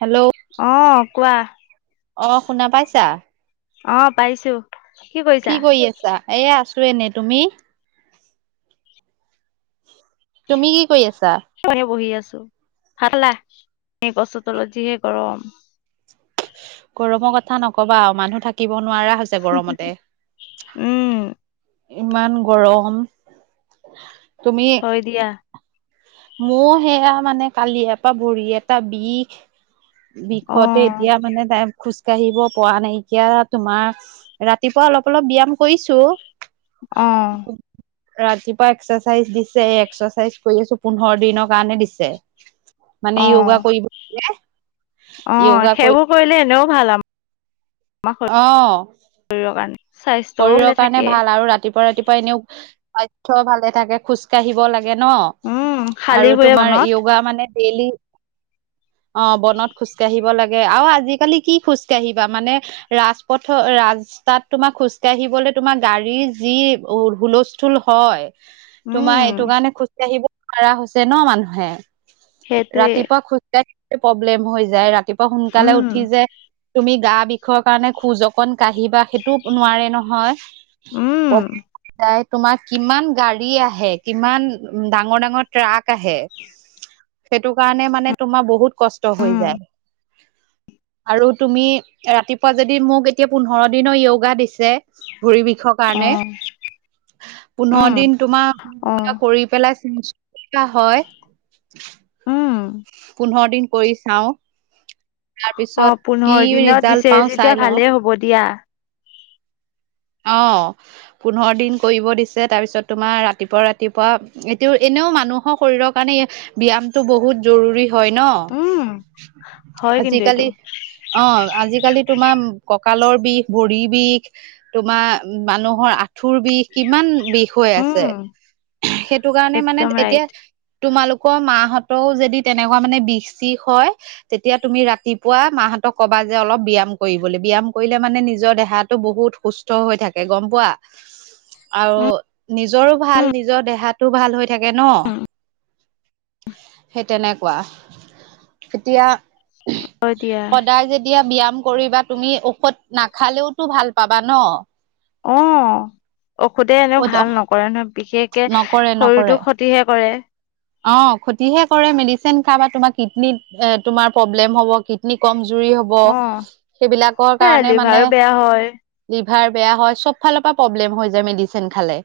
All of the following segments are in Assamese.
হেল্ল', অ', কোৱা। অ', শুনা পাইছা? অ', পাইছোঁ। কি কৰি আছা? এ, আছো এনে, তুমি। তুমি কি কৰি আছা? বহি আছো? চাহ খালা? এ, গছৰ তলত যিহে গৰম। গৰমৰ কথা নক'বা আৰু মানুহ থাকিব নোৱাৰা হৈ ছে গৰমতে উম ইমান গৰম। তুমি হয়। দিয়া। মোৰ সেয়া মানে কালি এপা ভৰি এটা বিষ। বিষতে অ' এতিয়া মানে তাই খোজকাঢ়িব পৰা নাইকিয়া তোমাৰ। ৰাতিপুৱা অলপ, অলপ ব্যায়াম কৰিছোঁ। অ' ৰাতিপুৱা এক্সাৰচাইজ দিছে। এক্সাৰচাইজ কৰিছো। পোন্ধৰ দিনৰ কাৰণে দিছে। মানে য়োগা অ' কৰিবেলে। অ', সেইবোৰ কৰিলে। এনেও ভাল আমাৰ অ, অ', শৰীৰৰ কাৰণে স্বাস্থ্যও শৰীৰৰ ভালে কাৰণে থাকে ভাল আৰু ৰাতিপুৱা, ৰাতিপুৱা এনেও স্বাস্থ্য ভালে থাকে। খোজকাঢ়িব লাগে ন। উম খালী আৰু ভৰিৰে তোমাৰ মনত য়োগা মানে ডেইলি অ', বনত খোজকাঢ়িব লাগে আৰু আজিকালি কি খোজকাঢ়িবা মানে ৰাজপথত, ৰাস্তাত তোমাৰ খোজ কাঢ়িবলে তোমাৰ গাড়ীৰ যি উ, হুলস্থূল হয়। তোমাৰ উম এইটো কাৰণে খোজকাঢ়িব নোৱাৰা হৈছে ন মানুহে সেইটোৱে ৰাতিপুৱা খোজকাঢ়ি প্ৰব্লেম হৈ যায়। ৰাতিপুৱা সোনকালে উম উঠি যে তুমি গা বিষৰ কাৰণে খোজ অকন কাঢ়িবা, সেইটো নোৱাৰে নহয়। উম [unintelligible] তোমাৰ কিমান গাড়ী আহে, কিমান ডাঙৰ, ডাঙৰ ট্ৰাক আহে। সেইটো কাৰণে মানে তোমাৰ বহুত কষ্ট হৈ উম যায়। আৰু তুমি ৰাতিপুৱা, যদি মোক এতিয়া পোন্ধৰ দিনৰ য়োগা দিছে। ভৰি বিষৰ কা কাৰণে। অ' উম পোন্ধৰ দিন তোমাৰ অ' কৰি পেলাই চাইছোঁ হয়। উম পোন্ধৰ দিন কৰি চাও। তাৰ অ' পিছত কি পোন্ধৰ দিনত দিছে ৰিজাল্ট পাও যেতিয়া চাই লওঁ। ভালেই হ'ব দিয়া। অ', পোন্ধৰ দিন কৰিব দিছে। তাৰপিছত তোমাৰ ৰাতিপুৱা ৰাতিপুৱা এতিয়াও এনেও মানুহৰ শৰীৰৰ কাৰণে এ, ব্যায়ামটো বহুত জৰুৰী হয়। ন, উম হয় কিন্তু এইটো আজিকালি অ', হয় আজিকালি তোমাৰ ককালৰ বিষ ভৰি বিষ তোমাৰ মানুহৰ আঁঠুৰ বিষ কিমান বিষ হৈ উম, আছে। [unintelligible] সেইটোকাৰণে মানে একদম এতিয়া ৰাইট। তোমালোকৰ মাহঁতৰো যদি তেনেকুৱা মানে বিষ চিষ হয় তেতিয়া তুমি ৰাতিপুৱা মাহতক ক'বা যে অলপ ব্যায়াম কৰিবলে, ব্যায়াম কৰিলে মানে নিজৰ দেহাটো বহুত সুস্থ হৈ থাকে গম পোৱা। আৰু নিজৰো উম, ভাল, নিজৰ দেহাটো ভাল হৈ থাকে ন'। সেই তেনেকুৱা। এতিয়া হয় দিয়া। সদায় যেদি যেতিয়া ব্যায়াম কৰিবা তুমি ঔষধ নাখালেওতো ভাল পাবা ন'। অ' ঔষধে এনেও ভাল নকৰে নহয় বিশেষকে নকৰে নকৰে শৰীৰটো তিহে কৰে। অ' ক্ষতিহে কৰে, মেডিচিন খাবা তোমাৰ কিডনীত তোমাৰ প্ৰব্লেম হ'ব কিত নী কমজুৰি হ'ব অ', সেইবিলাকৰ সেয়াই কাৰণে লিভাৰো মানে বেয়া হয়। লিভাৰ বেয়া হয়, চবফালৰ পৰা প্ৰব্লেম হৈ যায় মেডিচিন খালে।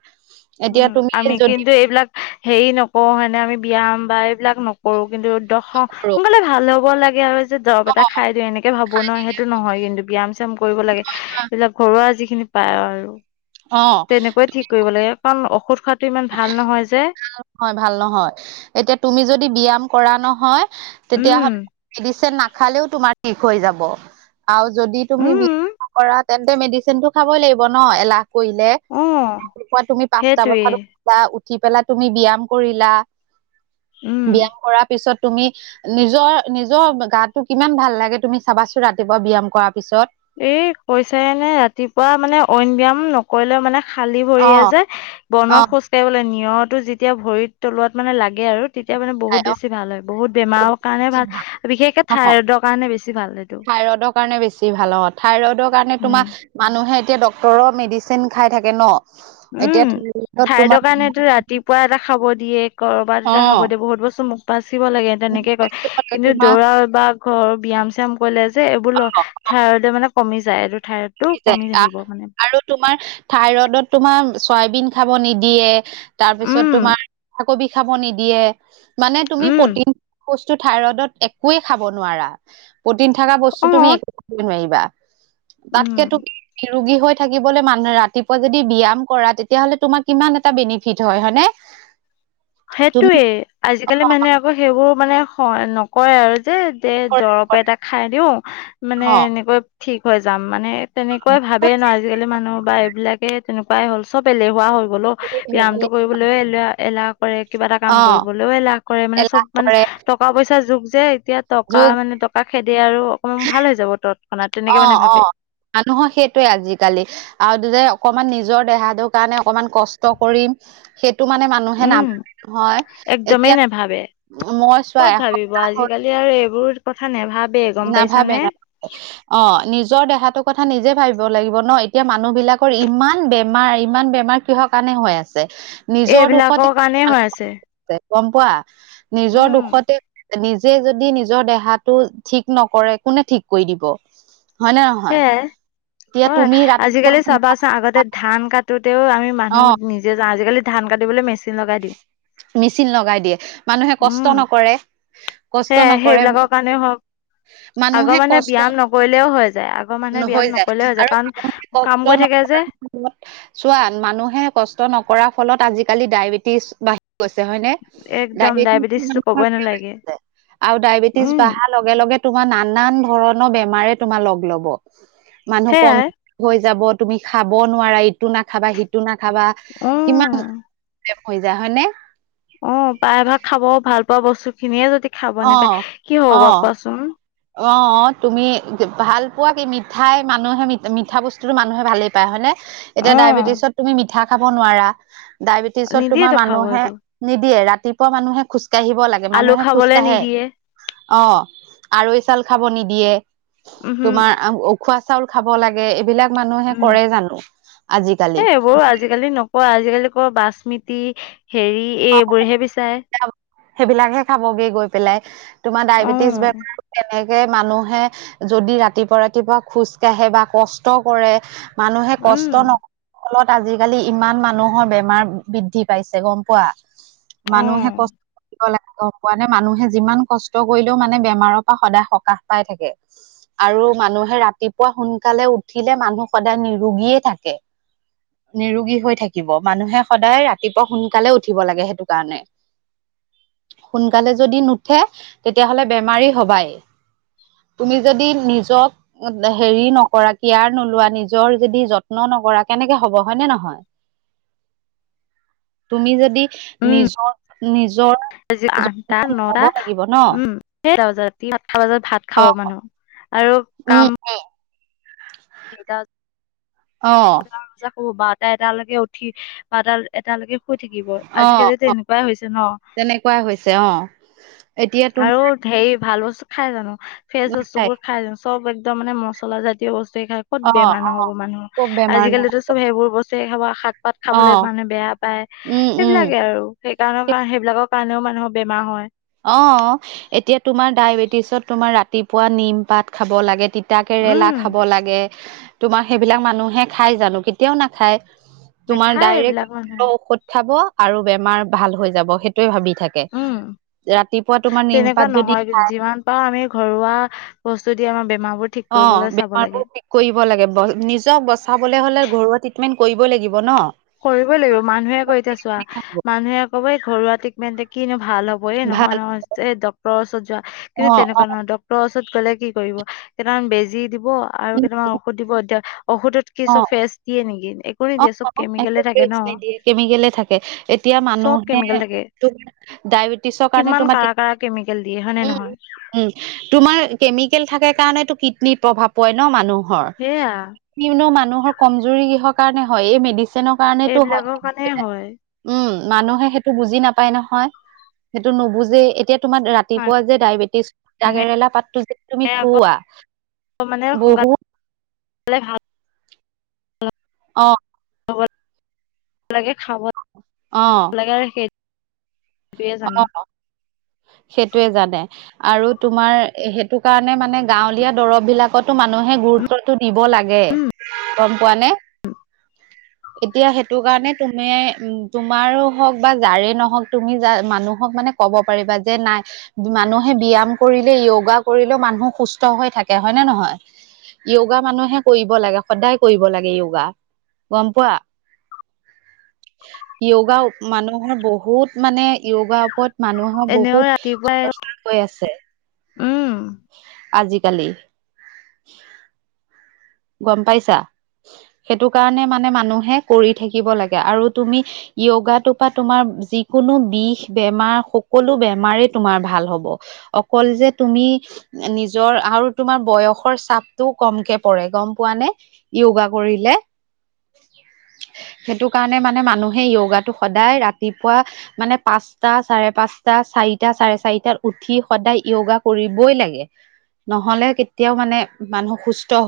উম, এতিয়া তুমি আমি যদি কিন্তু এইবিলাক হেৰি নকৰোঁ হয়নে, আমি ব্যায়াম বা এইবিলাক নক কৰোঁ কিন্তু দখ, কৰো মানে ভাল হ'ব লাগে আৰু যে দৰৱ এটা খাই দিও এনেক কে ভাবোঁ ন' সেইটো নহয় কিন্তু ব্যায়াম চ্যাম কৰিব লাগে, এইবিলাক ঘৰুৱা যিখিনি পায় আৰু। অ তেনেকৈয়ে ঠিক কৰিব লাগে কাৰণ ঔষধ খোৱাটো ইমান ভাল নহয় যে। হয় ভাল নহয়। এতিয়া তুমি যদি ব্যায়াম কৰা নহয় তেতিয়াহ'লে উম, মেডিচিন নাখালেও তোমাৰ ঠিক হৈ যাব আৰু যদি তুমি উম, [unintelligible] কৰা তেন্তে মেডিচিনটো খাবই লাগিব ন' এলাহ কৰিলে অ'। ৰাতিপুৱা তুমি পাঁচটা সেইটোৱেই বজাত বা উঠি পেলাই তুমি ব্যায়াম কৰিলা, উম ব্যায়াম কৰাৰ পিছত তুমি নিজৰ নিজৰ গাটো কিমান ভাল লাগে তুমি চাবাচোন ৰাতিপুৱা ব্যায়াম কৰাৰ পিছত। এই কৈছায়েনে ৰাতিপুৱা মানে অইন ব্যায়াম নকৰিলেও মানে খালি অ ভৰিয়ে যে অ বনত খোজ কাঢ়িব লাগে, নিয়ৰটো যেতিয়া ভৰিৰ তলুৱাত মানে লাগে আৰু তেতিয়া মানে বহুত বেছি ভাল হয়, বহুত বেমাৰৰ কাৰণে ভাল বিশেষকে থাইৰইডৰ কাৰণে বেছি ভাল সেইটো। থাইৰইডৰ কাৰণে বেছি ভাল অ'। থাইৰইডৰ কাৰণে উম তোমাৰ মানুহে এতিয়া ডক্তৰৰ মেডিচিন খাই থাকে ন'। এতিয়া [unintelligible] তোমাৰ পুৱা এটা খাব দিয়ে, ক'ৰবাত অ এটা খাব দিয়ে বহুত বস্তু মু পাচিব লাগে তেনেকে কয় কিন্তু দৌৰা অভ্যাস ঘৰৰ ব্যায়াম চায়াম কৰিলে যে এইবোৰ ল থাইৰইড মানে কমি যায়, এইটো থাইৰয়ড [unintelligible] আৰু তোমাৰ থাইৰডত তোমাৰ চয়াবিন খাব নিদিয়ে। তাৰপিছত উম তোমাৰ কবি খাব নিদিয়ে মানে তুমি উম, প্ৰটিন বস্তু থাইৰইডত একোৱে খাব নোৱাৰা, প্ৰটিন থাকা বস্তু তুমি অ', একো একোৱে নোৱাৰিবা, তাতকে উম। তুমি [unintelligible] ৰোগী হৈ থাকিবলৈ মানুহ ৰাতিপুৱা যদি ব্যায়াম কৰা তেতিয়াহ'লে তোমাৰ কিমান এটা বেনিফিট হয় হয়নে? [inaudible] তুমি সেইটোয়েই, আজিকালি মানুহে আকৌ সেইবোৰ মানে শৈ নক কয় আৰু যে দে কৰা দৰৱ কৰা, এটা খাই দিও মানে অ', এনেকৈ ঠিক হৈ যাম মানে তেনেকুৱাই ভাবেই ন' আজিকালি মানুহ বা এইবিলাকে তেনেকুৱাই হ'ল, চব এলেহুৱা হৈ গ'ল অ' ব্যায়ামটো কৰিবলৈও এলেহুৱা এলাহ কিবা এটা কাম অ', কৰিবলৈও এলাহ কৰে মানে চব এলাহ মানে কৰে টকা পইচাৰ যুগ যে এতিয়া টকা যোগ মানে টকা খেদে আৰু অকমান ভাল হৈ যাব তত অ', অ' মানুহৰ সেইটোৱে আজিকালি আৰু যে অকমান নিজৰ দেহাটোৰ কাৰণে অকমান কষ্ট কৰিম সেইটো মানে মান নুহে উম, নাভাবে নহয়, একদমেই এতিয়া মই চোৱা এস ব আজিকালি আৰু এইবোৰ কথা নেভাবে গম নাভাবে পাইছানে। [inaudible] অ' নিজৰ দেহাটোৰ কথা নিজে ভাবিব লাগিব ন' এতিয়া মানুহ বিলাকৰ ইমান বেমাৰ, ইমান বেমাৰ কিহৰ কাৰণে হৈ আছে, নিজৰ এইবিলাকৰ দুখতে কাৰণেই হৈ আছে। [inaudible] তে গম পোৱা নিজৰ দুখতে, নিজে যদি নিজৰ দেহাটো ঠিক নকৰে কোনে ঠিক কৰি দিব হয় নে নহয়? সেয়াই এতিয়া হয় তুমি ৰাতিপুৱা আজিকালি সোনকালে চাবাচোন, আগতে ধান কাটোতেও আমি মানুহ অ', নিজে নিজে যাওঁ, আজিকালি ধান কাটিবলৈ মেচিন লগাই দিওঁ মেচিন লগাই দিয়ে মানুহে কষ্ট উম নকৰে, সে কষ্ট নকৰে [unintelligible] আগৰ মানুহে ব্যায়াম নকৰিলেও হৈ যায়, আগৰ মানুহে হৈ ব্যায়াম নকৰিলেও হৈ যায় আৰু কাৰণ কষ্ট কাম কৰি থাকে যে চোৱা মানুহে কষ্ট নকৰা ফলত আজিকালি ডায়বেটিছ বাহি গৈছে হয়নে, একদম ডায়বেটিছ ডায়েবেটিছটো মানুহৰ ক'বই কিয় নালাগে হৈছে আৰু ডায়বেটিছ উম বাহা লগে লগে তোমাৰ নানান ধৰণৰ বেমাৰে তোমাৰ লগ লব মানুহ কম সেয়াই হৈ যাব তুমি খাব নোৱাৰা ইটো নাখাবা, সিটো নাখাবা কিমান উম [unintelligible] হয় নে? অ' প্ৰায়ভাগ খাব ভাল পোৱা বস্তু খিনিয়ে যদি খাব অ নোপায়, কি হব বাৰু কোৱাচোন? অ' অ' তুমি ভাল পোৱা বি মিঠাই মানুহে মি-মিঠা বস্তুতো মানুহে ভালেই পায় হয়নে এতিয়া অ'। ডায়েবেটিছত তুমি মিঠা খাব নোৱাৰা, ডায়েবেটিছত তোমাৰ নিদিয়েতো খাব মানুহে এইটো, নিদিয়ে ৰাতিপুৱা মানুহে খোজকাঢ়িব লাগে, আলু মানুহে খাবলে খোজকাঢ়ে নিদিয়ে। অ' আৰৈ চাউল খাব নিদিয়ে, উহু, তোমাৰ উখোৱা চাউল খাব লাগে এইবিলাক মানুহে উম। কৰে জানো আজিকালি অ' আজিকালি কৰ বাচমিতি হেৰি অ' [unintelligible] এইবোৰহে বিচাৰে। সেইবিলাকহে খাবগে গৈ পেলাই তোমাৰ ডায়বেটিছ অ', বেমাৰ তেনেকে মানুহে যদি ৰাতিপুৱা, ৰাতিপুৱা খোজ কাঢ়ে বা কষ্ট কৰে মানুহে কষ্ট উম। নক ফলত, আজিকালি ইমান মানুহৰ বেমাৰ বৃদ্ধি পাইছে গম পোৱা মানুহে অ'। কষ্ট কৰিব লাগে গম পোৱা নে, মানুহে যিমান কষ্ট কৰিলেও মানে বেমাৰৰ পৰা সদায় সকাহ পাই থাকে আৰু মানুহে ৰাতিপুৱা সোনকালে উঠিলে, মানুহ সদায় নিৰোগীয়ে থাকে নিৰোগী হৈ থাকিব, মানুহে সদায় ৰাতিপুৱা সোনকালে উঠ উঠিব লাগে সেইটো কাৰণে সোনকালে যদি নুঠে, তেতিয়াহলে বেমাৰী হবাই তুমি যদি নিজক হেৰি নকৰা, কয়াৰ নোলোৱা, নিজৰ যদি যত্ন নকৰা কেনেকে হব হয়নে নহয়। তুমি যদি উম। নিজৰ, নিজৰ আজি আঠটা, যত্নটো নটা, ল'ব লাগিব ন। [unintelligible] ভাত খাব মানুহ আৰু অ'। [unintelligible] অ'। [unintelligible] বাৰটা, এটালৈকে উঠি বাৰটা এটালৈকে শুই থাকিব অ আজিকালি যে' এনেকুৱাই হৈছে ন, তেনেকুৱা হৈছে অ এতিয়া তুমি আৰু হেৰি ভাল বস্তু খাই জানো, ফ্ৰেচ বস্তু বোৰ খাই জানো, চব একদম মানে মচলা জাতীয় বস্তুৱয়ে খাই ক'ত অ বেমাৰ অ নহ'ব মানুহ, ক'ত বেমাৰ নহয় আজিকালিতো চ'ব সেইবোৰ বস্তুহে খাব শাক পাত অ খাবলে মানে বেয়া পায় উম উম সেইবিলাকে আৰু সেইকাৰণৰ পৰা সেইবিলাকৰ কাৰণেও মানুহৰ বেমাৰ হয় অ' এতিয়া তোমাৰ ডায়বেটিছত তোমাৰ, ৰাতিপুৱা নিম পাত খাব লাগে তে তিতাকেৰেলা উম খাব লাগে, তোমাৰ সেইবিলাক মানুহে খাই জানো, কেতিয়াও নাখায়। তোমাৰ নেখায় এইবিলাক ডাইৰেক্ট মানুহে ঔষধ খাব আৰু বেমাৰ ভাল হৈ যাব, সেইটোৱে ভাবি থাকে। উম ৰাতিপুৱা তোমাৰ তেনেকুৱা নিমপাত যদি নহয় কিন্তু, যিমান পাৰোঁ আমি ঘৰুৱা বস্তু দি আমাৰ বেমাৰবোৰ ঠিক অ', কৰিবলৈ চাব বেমাৰবোৰ লাগে ঠিক কৰিব লাগে, নিজক বচাবলে হ'লে ঘৰুৱা ট্ৰিটমেন্ট কৰিবই লাগিব ন। কৰিবই লাগিব, মানুহে কয় এতিয়া চোৱা, মানুহে ক'ব এই ঘৰুৱা ট্ৰিটমেণ্টে কিনো ভাল হ'ব নহয় ভাল নহয় এই ডক্টৰৰ ওচৰত যোৱা, অ কিন্তু, তেনেকুৱা নহয় ডক ডক্টৰ ওচৰত গ'লে কি কৰিব, কেইটামান বেজি দিব আৰু কেইটামান ঔষধ দিব এতিয়া, ঔষধত কি অ চব ফ্ৰেছ দিয়ে নেকি, একো অ অ নিদিয়ে চব একো কেমিকেলে [unintelligible] থাকে ন নিদিয়ে, কেমিকেলে থাকে, এতিয়া চব মানুহে কেমিকেল থাকে ডায়বেটিছৰ কাৰণে কিমান তোমাৰ [unintelligible] কাৰা কাৰা কেমিকেল দিয়ে হয়নে উম, উম। নহয় উম, তোমাৰ কেমিকেল থাকে কাৰণেটো কিডনীত প্ৰভাৱ পৰে ন মানুহৰ। সেয়া কিনো মানুহৰ কমজুৰি কিহৰ কাৰণে হয়, এই মেডিচিনৰ কাৰনেটো হয় এইবিলাকৰ কাৰণে হয় [inaudible] উম, মানুহে সেইটো বুজি নাপায় নহয়, সেইটো নোবোজেই, এতিয়া তোমাৰ ৰাতিপুৱা যে ডায়েবেটিছ মানুহে তিতাকেৰেলা পাতটোযে তুমি আকৌ খোঁওৱা [unintelligible] অ'। [unintelligible] অ'। [inaudible] সেইটোয়ে জানে। অ', সেইটোয়ে জানে। আৰু তোমাৰ সেইটো কাৰণে মানে গাঁৱলীয়া দৰৱবিলাকতো মানুহে গুৰুত্ব ত্বটো দিব লাগে উম গম পোৱানে? এতিয়া সেইটো কাৰণে তুমি তোমাৰো হওঁক বা যাৰে নহওঁক তুমি যাক মানুহক মানে ক'ব পাৰিবা যে নাই মানুহে ব্যায়াম কৰিলে, য়োগা কৰিলেও, মানুহ সুস্থ হৈ থাকে হয় নে নহয়? য়োগা মানুহে কৰিব লাগে, সদায় কৰিব লাগে য়োগা। গম পোৱা? য়োগা মানুহে বহুত মানে, য়োগাৰ ওপৰত মানুহৰ এনেও বহুত ৰাতিপুৱাই চৰ্চা হৈ আছে, আজিকালি। গম পাইছা? সেইটো কাৰণে মানে মানুহে কৰি থাকিব লাগে, আৰু তুমি য়োগাটো পা তোমাৰ যিকোনো বিষ, বেমাৰ, সকলো বেমাৰে তোমাৰ ভাল হ'ব। অকল যে তুমি, নিজৰ আৰু তোমাৰ বয়সৰ চাপটোও কমকে পৰে। গম পোৱানে, য়োগা কৰিলে সেইটো কাৰণে মানে মানুহে য়োগাটো সদায় ৰাতিপুৱা মানে পাঁচটা, চাৰে পাঁচটা, চাৰিটা, চাৰে চাৰিটাত উঠি সদায় য়োগা কৰিবই লাগে। নহ'লে কেতিয়াও মানে মানুহ সুস্থ